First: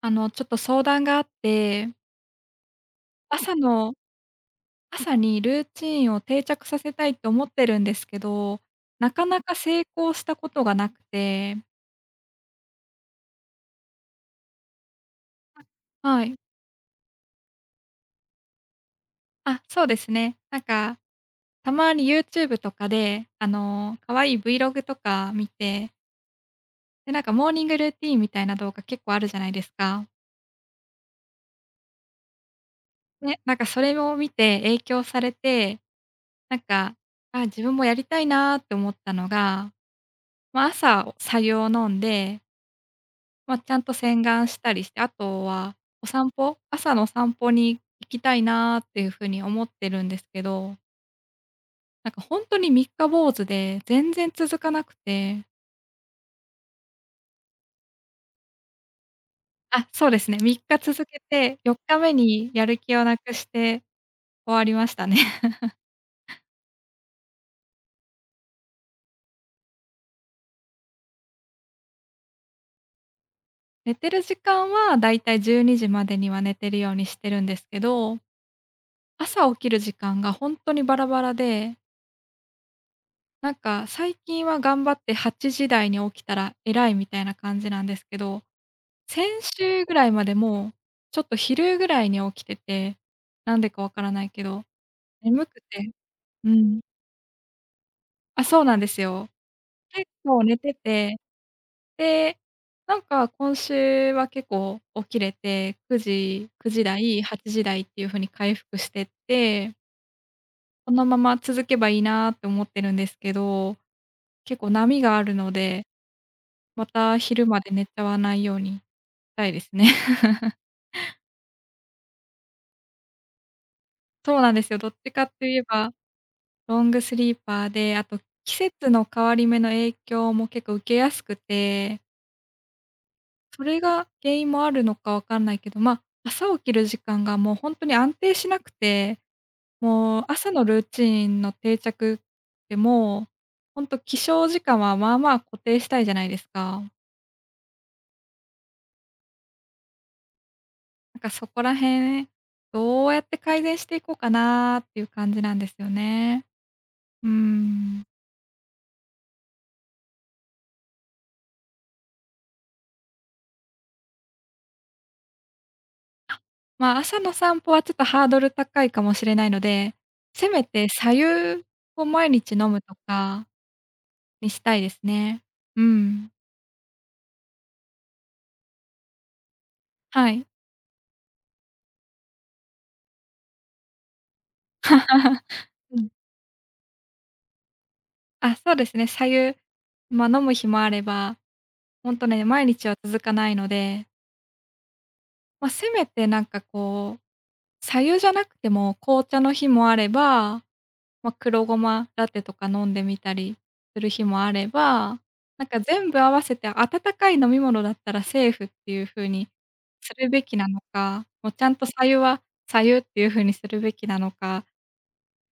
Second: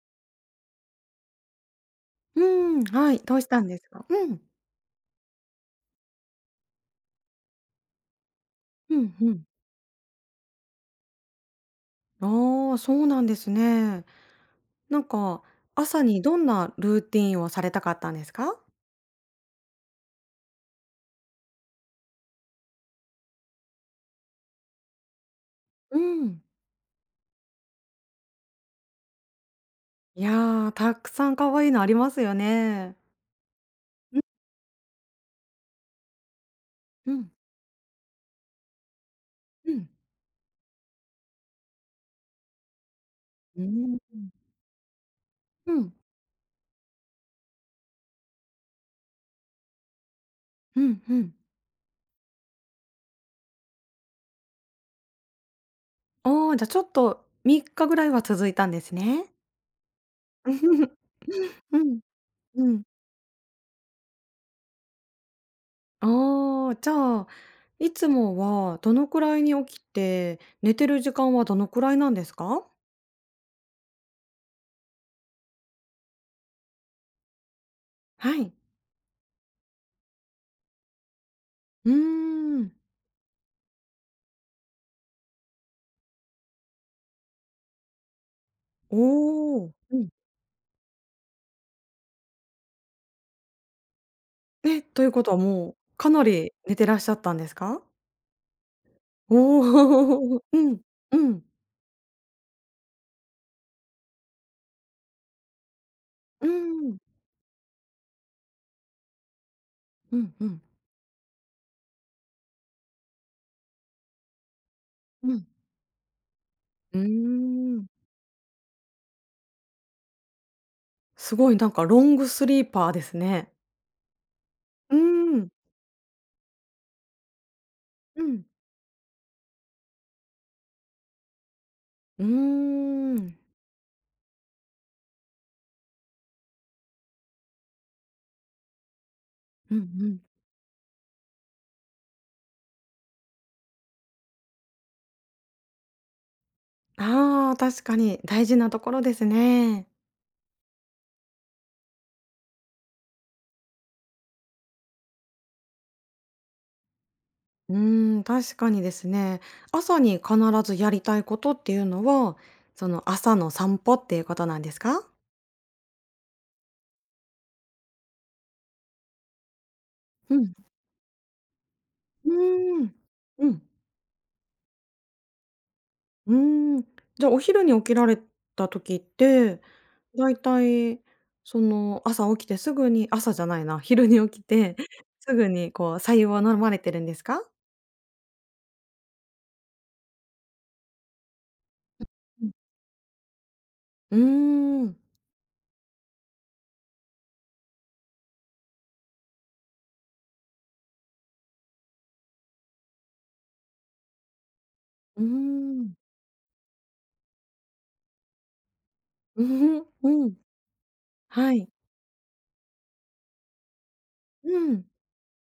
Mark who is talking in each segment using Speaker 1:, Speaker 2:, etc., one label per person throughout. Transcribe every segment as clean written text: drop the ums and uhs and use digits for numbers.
Speaker 1: ちょっと相談があって、
Speaker 2: うーん、はい、どうし
Speaker 1: 朝
Speaker 2: たんです
Speaker 1: の
Speaker 2: か？うん。
Speaker 1: 朝にルーチンを定着させたいって思ってるんですけど、
Speaker 2: う
Speaker 1: な
Speaker 2: んう
Speaker 1: かな
Speaker 2: ん。
Speaker 1: か成功したことがなくて、
Speaker 2: ああ、そうなんですね。なんか、朝に
Speaker 1: はい。
Speaker 2: どんなルーティンをされたかったんですか？
Speaker 1: あ、そうですね。なんか、たまに YouTube とかで、可愛い Vlog とか見て、
Speaker 2: うん。
Speaker 1: で、なんかモーニングルーティンみたいな動画結構あるじゃないですか。
Speaker 2: いやー、たくさん可愛いのありますよね。
Speaker 1: ね、なんかそれを見て影響されて、なんか、
Speaker 2: うん、
Speaker 1: あ、自分もやりたいなって思ったの
Speaker 2: う
Speaker 1: が、
Speaker 2: ん。
Speaker 1: まあ、朝、白湯を飲んで、まあ、
Speaker 2: うー
Speaker 1: ちゃんと
Speaker 2: ん。
Speaker 1: 洗顔したりして、あと
Speaker 2: う
Speaker 1: は
Speaker 2: ん。
Speaker 1: お散歩、朝の散歩に行きたいなっていうふうに思ってるんですけ
Speaker 2: うんうんうんうん
Speaker 1: ど、
Speaker 2: うんうん
Speaker 1: なんかほんとに三日坊主で全然続かなくて。
Speaker 2: ああ、じゃ、ちょっと3日ぐらいは続いたんですね。
Speaker 1: あ、そうですね、3日続けて 4
Speaker 2: う
Speaker 1: 日
Speaker 2: ん、
Speaker 1: 目にや
Speaker 2: う
Speaker 1: る
Speaker 2: ん。
Speaker 1: 気をなくして終わりましたね。
Speaker 2: ああ、じゃあ、いつもはどのくらいに起きて、寝てる時間はどのくらいなんですか？
Speaker 1: 寝てる時間はだいたい12時までには寝てるようにしてるんですけど、
Speaker 2: はい。
Speaker 1: 朝起きる時間がほんとにバラバラで、
Speaker 2: うーん。
Speaker 1: なんか最近は頑張って8時台に起きたら偉いみたいな感じなんですけど、先
Speaker 2: おお。
Speaker 1: 週ぐ
Speaker 2: う
Speaker 1: ら
Speaker 2: ん。
Speaker 1: いまでもう、ちょっと昼ぐらいに起きてて、なんでかわからないけど、
Speaker 2: え、ということは
Speaker 1: 眠く
Speaker 2: もう、
Speaker 1: て。
Speaker 2: かな
Speaker 1: う
Speaker 2: り寝
Speaker 1: ん。
Speaker 2: てらっしゃったんですか？
Speaker 1: あ、そうなんですよ。結
Speaker 2: おお。
Speaker 1: 構寝
Speaker 2: う
Speaker 1: て
Speaker 2: ん。
Speaker 1: て、
Speaker 2: うん。
Speaker 1: で、なんか今週は結構起きれて、9
Speaker 2: うー
Speaker 1: 時9時
Speaker 2: ん。
Speaker 1: 台、8時台っていう風に回復してって、
Speaker 2: うんうん。
Speaker 1: このまま続けばいいなって思ってるんですけど、結構波があ
Speaker 2: う
Speaker 1: る
Speaker 2: ん。
Speaker 1: ので、ま
Speaker 2: うー
Speaker 1: た昼まで寝
Speaker 2: ん。
Speaker 1: ちゃわないようにしたいですね。
Speaker 2: すごいなんかロングスリーパーですね。
Speaker 1: そうなんですよ。どっ
Speaker 2: うー
Speaker 1: ちかって
Speaker 2: ん。
Speaker 1: 言えばロングスリーパーで、あと
Speaker 2: うん。
Speaker 1: 季節の変わり目の影響も結構受けやすくて、
Speaker 2: うーん。
Speaker 1: それが原因もあるのかわかんないけど、まあ、朝起きる時間がもうほんとに安定しなくて、
Speaker 2: うんう
Speaker 1: も
Speaker 2: ん。
Speaker 1: う朝のルーチンの定着ってもう、ほんと起床時間はまあまあ固定したいじゃないですか。
Speaker 2: ああ、確かに大事なところですね。
Speaker 1: なんかそこら辺、どうやって改善していこうかなっていう感じなんですよね。うー
Speaker 2: う
Speaker 1: ん。
Speaker 2: ーん、確かにですね。朝に必ずやりたいことっていうのは、その朝の散歩っていうことなんですか？
Speaker 1: まあ、朝の散歩はちょっとハードル高いかもしれないので、
Speaker 2: う
Speaker 1: せ
Speaker 2: ん
Speaker 1: めて白湯を
Speaker 2: う
Speaker 1: 毎日飲む
Speaker 2: ー
Speaker 1: と
Speaker 2: ん。
Speaker 1: か
Speaker 2: うん。
Speaker 1: にしたいですね。うん。
Speaker 2: うーん。じゃあ、お昼に起きられた時って、
Speaker 1: は
Speaker 2: だい
Speaker 1: い。
Speaker 2: たいその、朝起きてすぐに朝じゃないな、昼に起きて、す ぐにこ
Speaker 1: う
Speaker 2: う
Speaker 1: ん。
Speaker 2: 白湯を飲まれてるんですか？
Speaker 1: あ、そうですね、白湯、まあ、飲む日もあれば、ほんとね、
Speaker 2: うん。
Speaker 1: 毎日は続かないので、
Speaker 2: うーん。
Speaker 1: まあ、せめてなんかこう、白湯じゃなくても紅茶の日もあれば、ま、黒ごまラテとか飲んでみたりする日もあれば、
Speaker 2: うー
Speaker 1: なんか
Speaker 2: ん。
Speaker 1: 全部合わせて温かい飲み物だったらセーフっていう風
Speaker 2: う
Speaker 1: に
Speaker 2: ん。う
Speaker 1: する
Speaker 2: ん
Speaker 1: べきなのか、もう
Speaker 2: は
Speaker 1: ち
Speaker 2: い。
Speaker 1: ゃんと白湯は白湯っていう風にするべきなの
Speaker 2: う
Speaker 1: か、
Speaker 2: ん。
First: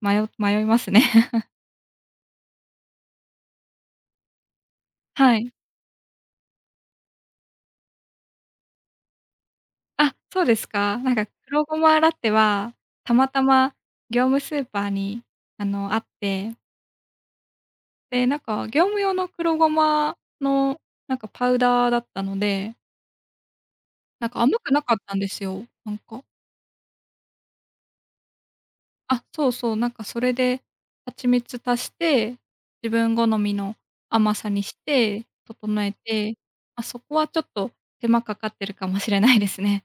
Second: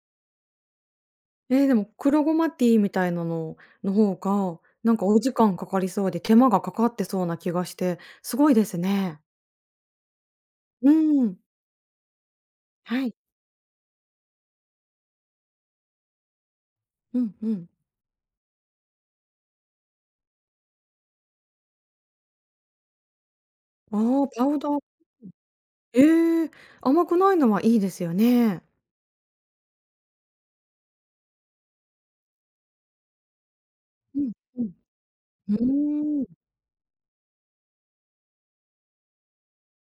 Speaker 1: 迷いますね。
Speaker 2: え、でも黒ゴマティーみたいなのの方が、なんかお時
Speaker 1: はい。
Speaker 2: 間かかりそうで、手間がかかってそうな気がして、すごいですね。
Speaker 1: あ、そうです
Speaker 2: う
Speaker 1: か。なんか
Speaker 2: ん。
Speaker 1: 黒ごまラテは、
Speaker 2: は
Speaker 1: た
Speaker 2: い。
Speaker 1: またま業務スーパーに、あって、
Speaker 2: うんうん。
Speaker 1: で、なんか業務用の黒ごまのなんかパウダーだったので、
Speaker 2: あ
Speaker 1: な
Speaker 2: あ、
Speaker 1: んか
Speaker 2: パ
Speaker 1: 甘
Speaker 2: ウダ
Speaker 1: く
Speaker 2: ー
Speaker 1: なかったんですよ、なんか。
Speaker 2: ええ、甘くないのはいいですよね。
Speaker 1: あ、そうそう、なんかそれで蜂蜜足して、自分好みの
Speaker 2: うん、
Speaker 1: 甘さ
Speaker 2: う
Speaker 1: に
Speaker 2: ん。
Speaker 1: して、
Speaker 2: う
Speaker 1: 整え
Speaker 2: ー
Speaker 1: て、
Speaker 2: ん、
Speaker 1: ま、そこはちょっと手間かかってるかもしれないですね。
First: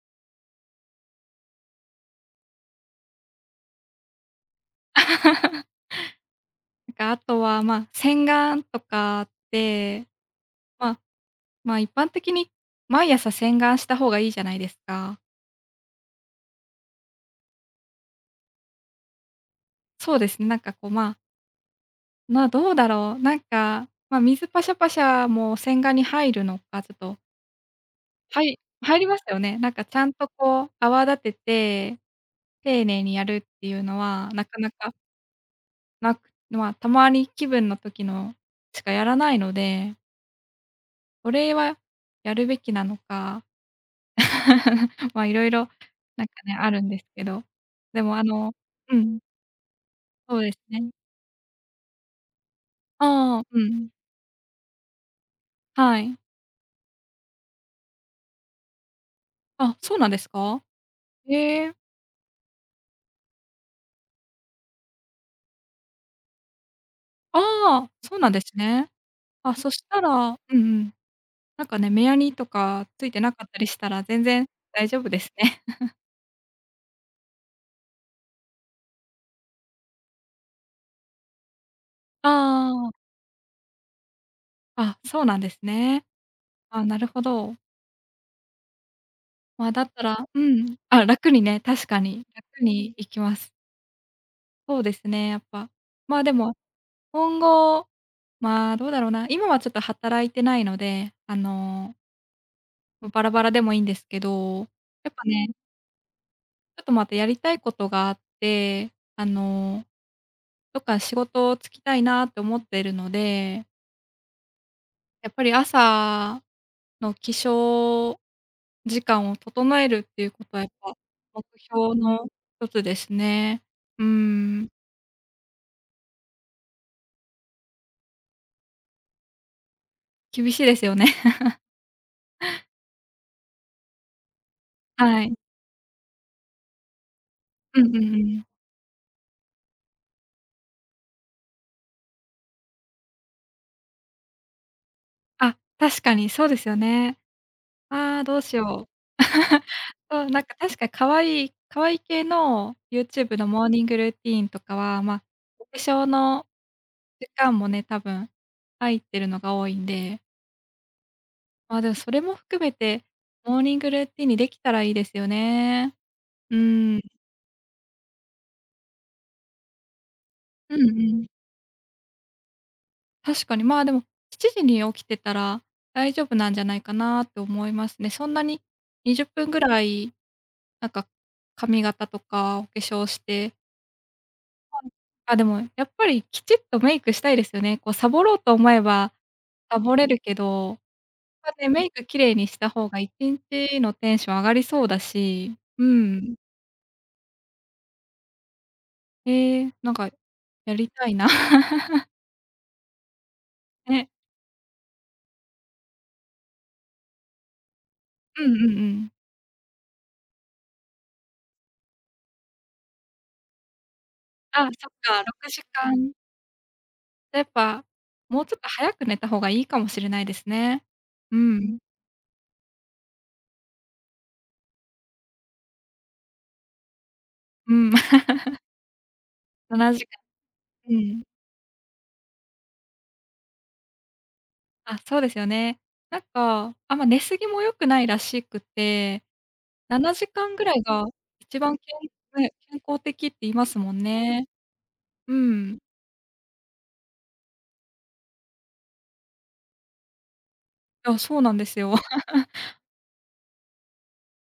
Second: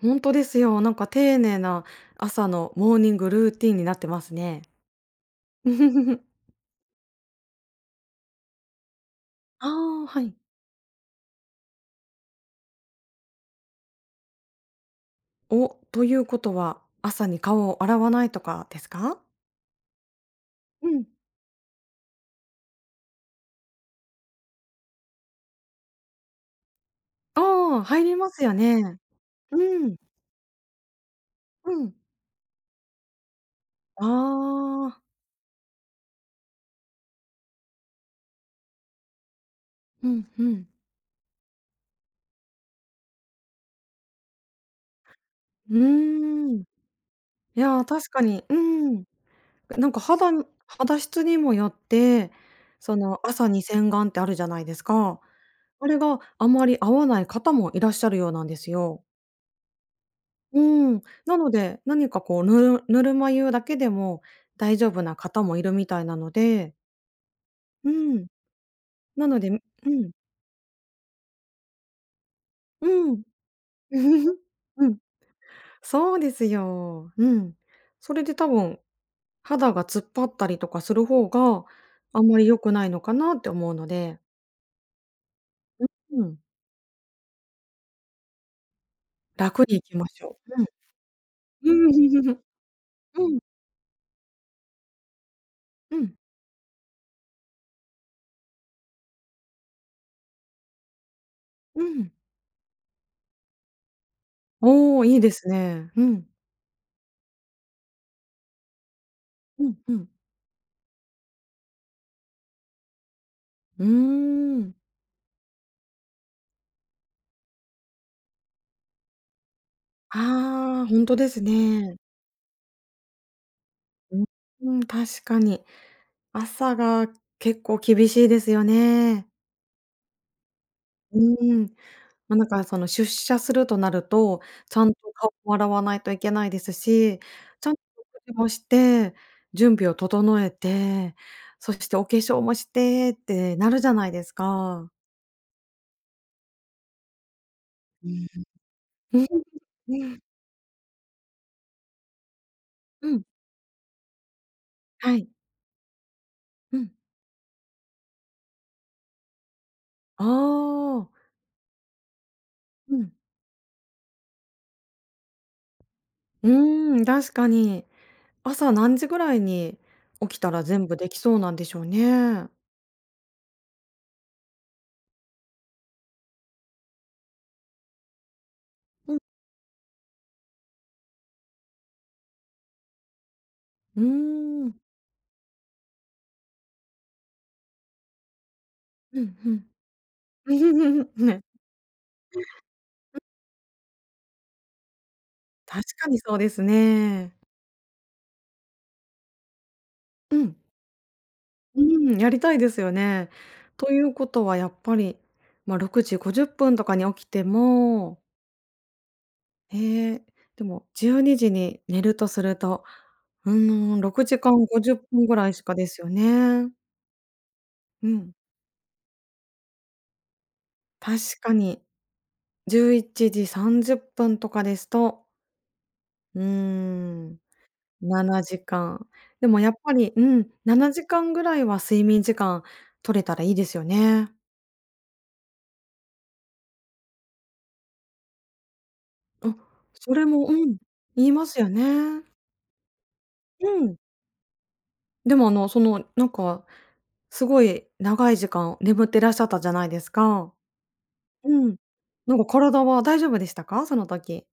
Speaker 2: ほんとですよ。なんか丁寧な朝のモーニングルーティンになってますね。
Speaker 1: なんかあとは、ま、洗顔とかっ
Speaker 2: あ
Speaker 1: て、
Speaker 2: あ、はい。
Speaker 1: ま一般的に毎朝洗顔した方がいいじゃないですか。
Speaker 2: お、ということは、朝に顔を洗わないとかですか？
Speaker 1: そうですね、なんかこ
Speaker 2: う
Speaker 1: う、
Speaker 2: ん。
Speaker 1: どうだろう、なんか、ま、水パシャパシャも洗顔に入るのか、ちょっと、
Speaker 2: ああ、入りま
Speaker 1: は
Speaker 2: すよ
Speaker 1: い
Speaker 2: ね。
Speaker 1: 入りますよね。なん
Speaker 2: う
Speaker 1: かち
Speaker 2: ん、
Speaker 1: ゃんとこう泡立て
Speaker 2: うん。
Speaker 1: て丁寧にやるっていうの
Speaker 2: あ
Speaker 1: は、なかなか
Speaker 2: あ、
Speaker 1: なく、まあ、たまに気分の時のしかやらないので、
Speaker 2: うんうん。
Speaker 1: それはやるべきなのか、まあ、いろいろ
Speaker 2: うー
Speaker 1: なんかね、
Speaker 2: ん。い
Speaker 1: あるんですけど。
Speaker 2: や、
Speaker 1: で
Speaker 2: 確
Speaker 1: も
Speaker 2: かに、う
Speaker 1: う
Speaker 2: ん。
Speaker 1: ん、
Speaker 2: なんか肌
Speaker 1: そう
Speaker 2: に
Speaker 1: ですね。
Speaker 2: 肌質にもよって、その、
Speaker 1: ああ、
Speaker 2: 朝
Speaker 1: う
Speaker 2: に
Speaker 1: ん、
Speaker 2: 洗顔ってあるじゃないですか。あれ
Speaker 1: はい。
Speaker 2: があまり合わない方もいらっしゃるようなんですよ。
Speaker 1: あ、そうなんです
Speaker 2: う
Speaker 1: か？
Speaker 2: ん。なの
Speaker 1: ええ、
Speaker 2: で、何かこう、ぬるぬるま湯だけでも大丈夫な方もいるみたいなので、
Speaker 1: ああ、
Speaker 2: う
Speaker 1: そう
Speaker 2: ん。
Speaker 1: なんですね。
Speaker 2: なのでう
Speaker 1: あ、そしたら
Speaker 2: ん、
Speaker 1: うんうん、なんかね、目やにとかつい
Speaker 2: う
Speaker 1: て
Speaker 2: ん。
Speaker 1: なかったりしたら全 然大
Speaker 2: うん。
Speaker 1: 丈夫ですね。
Speaker 2: そうですよ。うん。それで多分、肌が突っ張ったりとかする方が、あ んまり良くな
Speaker 1: あ
Speaker 2: いの
Speaker 1: あ、
Speaker 2: かなって思うので、
Speaker 1: あ、そうなんですね。
Speaker 2: うん。
Speaker 1: あ、なるほど。
Speaker 2: 楽
Speaker 1: まあ、
Speaker 2: に
Speaker 1: だ
Speaker 2: 行
Speaker 1: っ
Speaker 2: き
Speaker 1: た
Speaker 2: まし
Speaker 1: らう
Speaker 2: ょ
Speaker 1: ん。あ、楽にね、
Speaker 2: う。うん。
Speaker 1: 確かに、
Speaker 2: うん。
Speaker 1: 楽に行き
Speaker 2: う
Speaker 1: ま
Speaker 2: ん、
Speaker 1: す。そうですね、やっぱ。
Speaker 2: うん、
Speaker 1: まあ、でも、今後、まあ、どうだろうな、今はちょっと働いてないので、
Speaker 2: うん。
Speaker 1: まバラバラでもいいんですけど、
Speaker 2: おお、
Speaker 1: やっ
Speaker 2: いい
Speaker 1: ぱ
Speaker 2: で
Speaker 1: ね、
Speaker 2: すね。うん。
Speaker 1: ちょっとまたやりたいことがあって、
Speaker 2: うん、うん。
Speaker 1: どっか仕事就きたいなって思ってるので、
Speaker 2: うーん。
Speaker 1: やっぱり朝の起床時間を整えるっていうことはやっ
Speaker 2: ああ、
Speaker 1: ぱ、
Speaker 2: ほんとです
Speaker 1: 目標
Speaker 2: ね。
Speaker 1: の一つですね。うー
Speaker 2: う
Speaker 1: ん、
Speaker 2: ーん、確かに。朝が結構厳しいですよね。
Speaker 1: 厳しいですよね。
Speaker 2: う ーん。ま、なんかその出社するとなると、ちゃんと
Speaker 1: は
Speaker 2: 顔
Speaker 1: い。
Speaker 2: も洗わないといけないですし、ちゃんと
Speaker 1: うんうんう
Speaker 2: 食事
Speaker 1: ん。
Speaker 2: もして、準備を整えて、そしてお化粧もしてってなるじゃないですか。
Speaker 1: あ、確かにそうですよね。
Speaker 2: う
Speaker 1: ああ、どう
Speaker 2: ん。
Speaker 1: しよう。
Speaker 2: うん。うん。
Speaker 1: そう、なんか確かに可愛い可愛い系の
Speaker 2: うん。
Speaker 1: YouTube のモーニングルーティーンとかは、ま
Speaker 2: は
Speaker 1: あ、
Speaker 2: い。
Speaker 1: お化粧の
Speaker 2: うん。
Speaker 1: 時間もね、多分入ってるのが多いんで、
Speaker 2: ああ。
Speaker 1: ま、でもそれも含め
Speaker 2: う
Speaker 1: て、
Speaker 2: ん。
Speaker 1: モーニングルーティーンにできたらいいですよね。
Speaker 2: う
Speaker 1: うー
Speaker 2: ー
Speaker 1: ん。
Speaker 2: ん、確かに。朝何時ぐらいに起きたら
Speaker 1: う
Speaker 2: 全
Speaker 1: ん
Speaker 2: 部
Speaker 1: う
Speaker 2: でき
Speaker 1: ん。
Speaker 2: そうなんでしょうね。
Speaker 1: 確かに、まあ、でも7時に起きてたら大丈夫なんじゃないかなって思いますね。そんなに
Speaker 2: うん。
Speaker 1: 20分ぐらい、なんか、髪型とかお化粧して、
Speaker 2: うーん。
Speaker 1: あ、でもやっぱりきちっとメイクしたいですよね。こうサボろうと思えば、
Speaker 2: うんうん。
Speaker 1: サボれるけど、
Speaker 2: ね、
Speaker 1: ま、ね、メイク綺麗にした方が1日のテンション上がりそうだし、
Speaker 2: 確
Speaker 1: う
Speaker 2: かにそ
Speaker 1: ん。
Speaker 2: うですね。
Speaker 1: ええ、なんか
Speaker 2: うん。
Speaker 1: やりたいな。
Speaker 2: う ん、やりたいですよね。とい
Speaker 1: ね、
Speaker 2: うことはやっぱり、ま、6時50分とかに起きても、
Speaker 1: うんうんうん。
Speaker 2: ええ、でも12時にじに寝るとするとうーん、6時
Speaker 1: あ、
Speaker 2: 間
Speaker 1: そっ
Speaker 2: 50
Speaker 1: か、
Speaker 2: 分ぐら
Speaker 1: 6
Speaker 2: いしかで
Speaker 1: 時
Speaker 2: すよ
Speaker 1: 間
Speaker 2: ね。
Speaker 1: やっぱ、
Speaker 2: うん。
Speaker 1: もうちょっと早く寝た方がいいかもしれないですね。う
Speaker 2: 確か
Speaker 1: ん。
Speaker 2: に、11時30分とかですと、うーん、
Speaker 1: うん。
Speaker 2: 7 時間。でもやっぱ
Speaker 1: 7
Speaker 2: り、
Speaker 1: 時
Speaker 2: うん、7
Speaker 1: 間う
Speaker 2: 時
Speaker 1: ん。
Speaker 2: 間ぐらいは睡眠時間取れたらいいですよね。
Speaker 1: あ、そうですよね。なんか、あんま寝すぎも良くないらしくて、
Speaker 2: あ、そ
Speaker 1: 7
Speaker 2: れ
Speaker 1: 時
Speaker 2: も、う
Speaker 1: 間ぐら
Speaker 2: ん、
Speaker 1: いが
Speaker 2: 言いま
Speaker 1: 一
Speaker 2: すよ
Speaker 1: 番
Speaker 2: ね。
Speaker 1: 健康的って言いま
Speaker 2: う
Speaker 1: すも
Speaker 2: ん。
Speaker 1: んね。う
Speaker 2: でもあの、
Speaker 1: ん。
Speaker 2: その、なんか、すごい長い時間眠ってらっしゃったじゃないですか。
Speaker 1: あ、そうなんで
Speaker 2: うん。
Speaker 1: すよ。
Speaker 2: なんか体は大丈夫でしたか？その時。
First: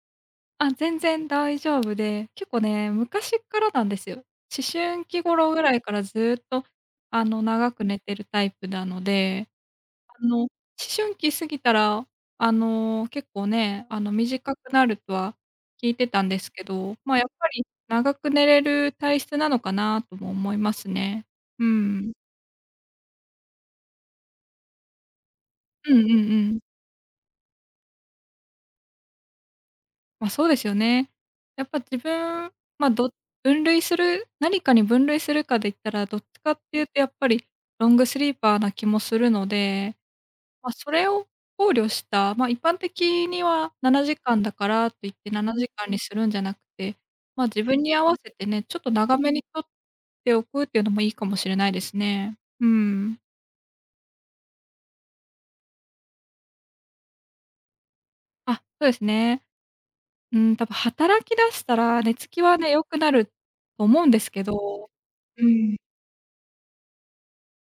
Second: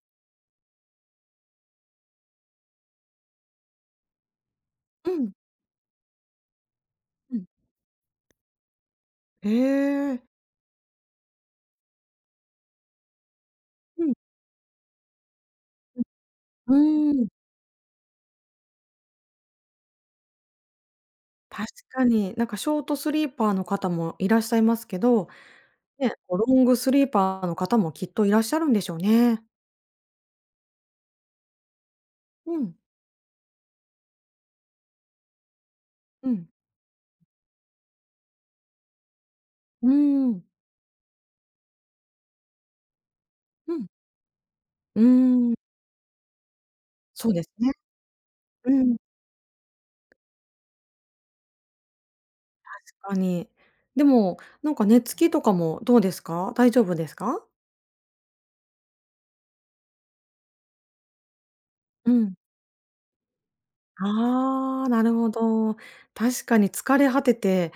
Speaker 1: あ、全然大丈夫で、結構ね、昔からなんですよ。思春
Speaker 2: う
Speaker 1: 期
Speaker 2: ん、
Speaker 1: 頃ぐらいからずっと、
Speaker 2: うん。
Speaker 1: 長く寝てるタイプなので、
Speaker 2: ええ。
Speaker 1: 思春期過ぎたら、結構ね、
Speaker 2: うん、
Speaker 1: 短くなるとは聞いてたんですけ
Speaker 2: う
Speaker 1: ど、
Speaker 2: ん。
Speaker 1: まあ、
Speaker 2: うー
Speaker 1: やっ
Speaker 2: ん。
Speaker 1: ぱり長く寝れる体質なのかなとも思いますね。う
Speaker 2: 確か
Speaker 1: ん。
Speaker 2: に、なんかショートスリーパーの方もいらっしゃいますけど、
Speaker 1: うんうんう
Speaker 2: ね、こうロ
Speaker 1: ん。
Speaker 2: ングスリーパーの方もきっといらっしゃるんでしょうね。
Speaker 1: まあ、そうですよね。やっぱ自分、
Speaker 2: うん。
Speaker 1: まあ、分類する、何かに分類するかで言ったら、どっ
Speaker 2: う
Speaker 1: ち
Speaker 2: ん。
Speaker 1: かっていうとやっぱりロングスリーパーな気もするの
Speaker 2: う
Speaker 1: で、
Speaker 2: ーん。
Speaker 1: ま、それを考慮した、ま、一般的には
Speaker 2: うん。
Speaker 1: 7時間だから
Speaker 2: うー
Speaker 1: といって7
Speaker 2: ん、
Speaker 1: 時間にするんじゃなくて、
Speaker 2: そうで
Speaker 1: ま、
Speaker 2: す
Speaker 1: 自
Speaker 2: ね。
Speaker 1: 分に合わせてね、
Speaker 2: う
Speaker 1: ちょっと
Speaker 2: ん、
Speaker 1: 長めに取っておくっていうのもいいかもしれないですね。う
Speaker 2: 確か
Speaker 1: ん。
Speaker 2: に。でも、なんか寝つきとかもどうですか？大丈夫ですか？
Speaker 1: あ、そうですね。うん、多分働き出したら
Speaker 2: う
Speaker 1: 寝つ
Speaker 2: ん。
Speaker 1: きはね、良くなると思うんですけ
Speaker 2: ああ、
Speaker 1: ど。
Speaker 2: なるほ
Speaker 1: う
Speaker 2: ど。
Speaker 1: ん。
Speaker 2: 確かに疲れ果てて、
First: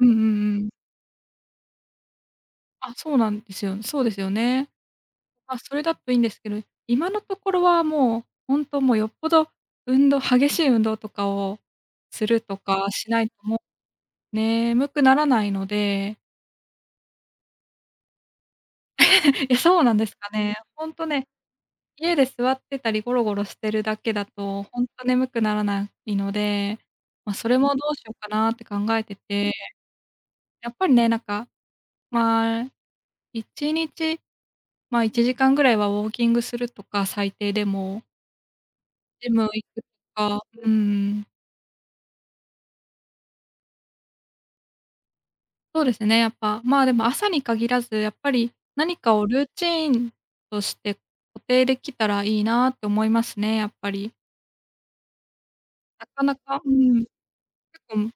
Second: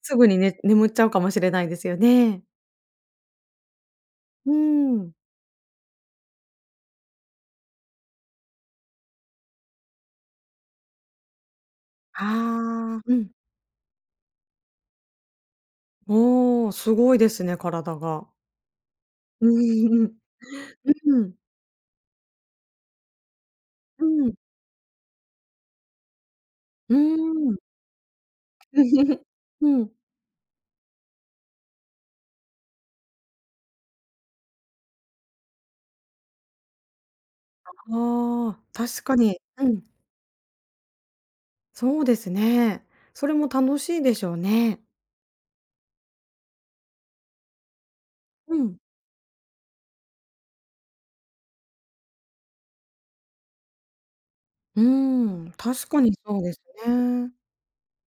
Speaker 1: うんうん
Speaker 2: すぐに
Speaker 1: う
Speaker 2: ね
Speaker 1: ん。
Speaker 2: 眠っちゃうかもしれないですよね。
Speaker 1: あ、そうなんですよ。そうですよ
Speaker 2: うー
Speaker 1: ね。
Speaker 2: ん。
Speaker 1: あ、それだといいんですけど、今のところはもう、ほんともうよっぽど激しい運動とかをするとか
Speaker 2: ああ、
Speaker 1: し
Speaker 2: う
Speaker 1: ない
Speaker 2: ん。
Speaker 1: ともう眠くならないので、
Speaker 2: おお、すごいですね、体が。
Speaker 1: い
Speaker 2: う
Speaker 1: や、そうなんです
Speaker 2: ん。
Speaker 1: かね。ほんと
Speaker 2: う
Speaker 1: ね、
Speaker 2: ん。
Speaker 1: 家で座ってたりゴロゴロしてるだ
Speaker 2: う
Speaker 1: けだ
Speaker 2: んうん。
Speaker 1: と、ほんと眠くならないので、
Speaker 2: う
Speaker 1: ま、そ
Speaker 2: ん。
Speaker 1: れもどうしようかなって考えてて、やっぱりね、なんか、まあ、1日、まあ、1時間ぐらいはウォーキングするとか、最低でも、
Speaker 2: ああ、確か
Speaker 1: ジ
Speaker 2: に。
Speaker 1: ム行
Speaker 2: う
Speaker 1: くと
Speaker 2: ん。
Speaker 1: か、うーん。
Speaker 2: そうですね。それも楽しいでしょうね。
Speaker 1: そうですね、やっぱ、まあ、でも朝に限らず、やっぱり
Speaker 2: うん。
Speaker 1: 何かをルーチンとして固定できたらいいなって思いますね、やっぱり。
Speaker 2: うーん、確か
Speaker 1: な
Speaker 2: に
Speaker 1: かな
Speaker 2: そうです
Speaker 1: か、うん、結
Speaker 2: ね。
Speaker 1: 構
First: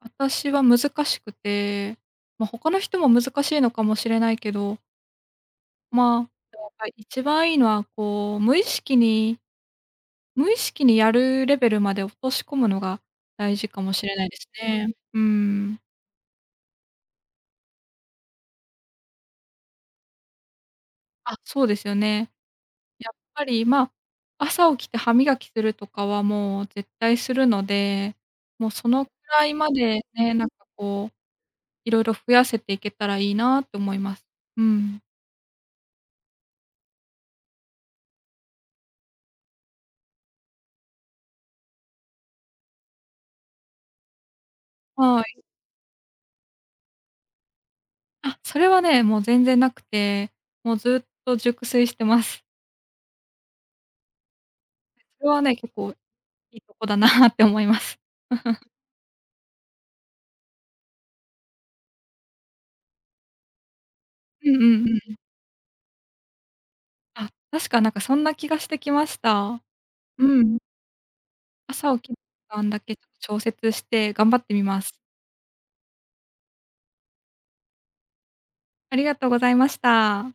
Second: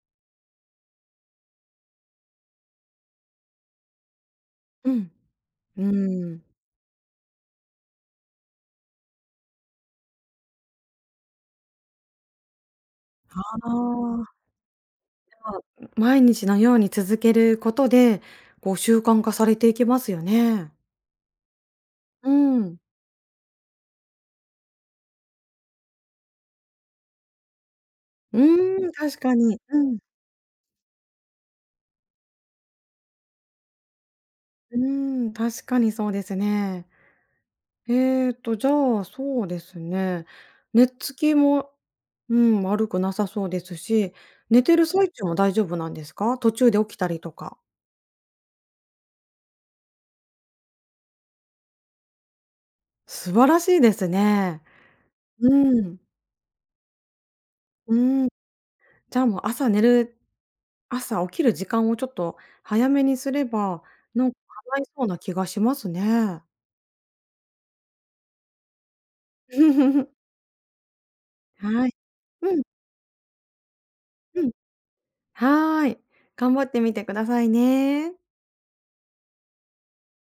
Speaker 1: 私は難しくて、ま、他の人も難しいのかもしれないけど、
Speaker 2: うん。う
Speaker 1: まあ、
Speaker 2: ん。
Speaker 1: でもやっぱり一番いいのは、こう、無意識にやるレベルまで落とし込むのが
Speaker 2: あ
Speaker 1: 大事
Speaker 2: あ、
Speaker 1: かもしれない
Speaker 2: ま
Speaker 1: ですね。う
Speaker 2: あ、
Speaker 1: ん。
Speaker 2: 毎日のように続けることで、こう習慣化されていきますよね。
Speaker 1: あ、そうですよね。
Speaker 2: うん。
Speaker 1: やっぱり、まあ、朝起きて歯磨きするとかはもう絶対するので、
Speaker 2: う
Speaker 1: もう
Speaker 2: ー
Speaker 1: そ
Speaker 2: ん、
Speaker 1: のく
Speaker 2: 確か
Speaker 1: らい
Speaker 2: に。
Speaker 1: ま
Speaker 2: うん。
Speaker 1: でね、なんかこう、いろいろ増やせていけたらいいなって思います。う
Speaker 2: う
Speaker 1: ん。
Speaker 2: ーん、確かにそうですね。じゃあ、そうですね。寝つきも、うん、悪くなさそうですし、寝てる最
Speaker 1: は
Speaker 2: 中も
Speaker 1: い。
Speaker 2: 大丈夫なんですか？途中で起きたりとか。
Speaker 1: あ、それはね、もう全然なくて、もうずっと熟睡してます。
Speaker 2: 素晴らしいですね。
Speaker 1: それは
Speaker 2: う
Speaker 1: ね、結構い
Speaker 2: ん。
Speaker 1: いとこだなって思いま
Speaker 2: う
Speaker 1: す。
Speaker 2: ん。じゃあ、もう朝起きる時間をちょっと早めにすれば、なんか
Speaker 1: うんう
Speaker 2: 叶い
Speaker 1: ん
Speaker 2: そう
Speaker 1: うん。
Speaker 2: な気がしますね。
Speaker 1: あ、確かなんかそんな気がしてきました。うん。
Speaker 2: は
Speaker 1: 朝
Speaker 2: い。
Speaker 1: 起きる時
Speaker 2: うん、
Speaker 1: 間だけちょっと調節して頑張
Speaker 2: う
Speaker 1: っ
Speaker 2: ん。
Speaker 1: てみます。
Speaker 2: はーい。頑張ってみてくださいね。
Speaker 1: ありがとうございました。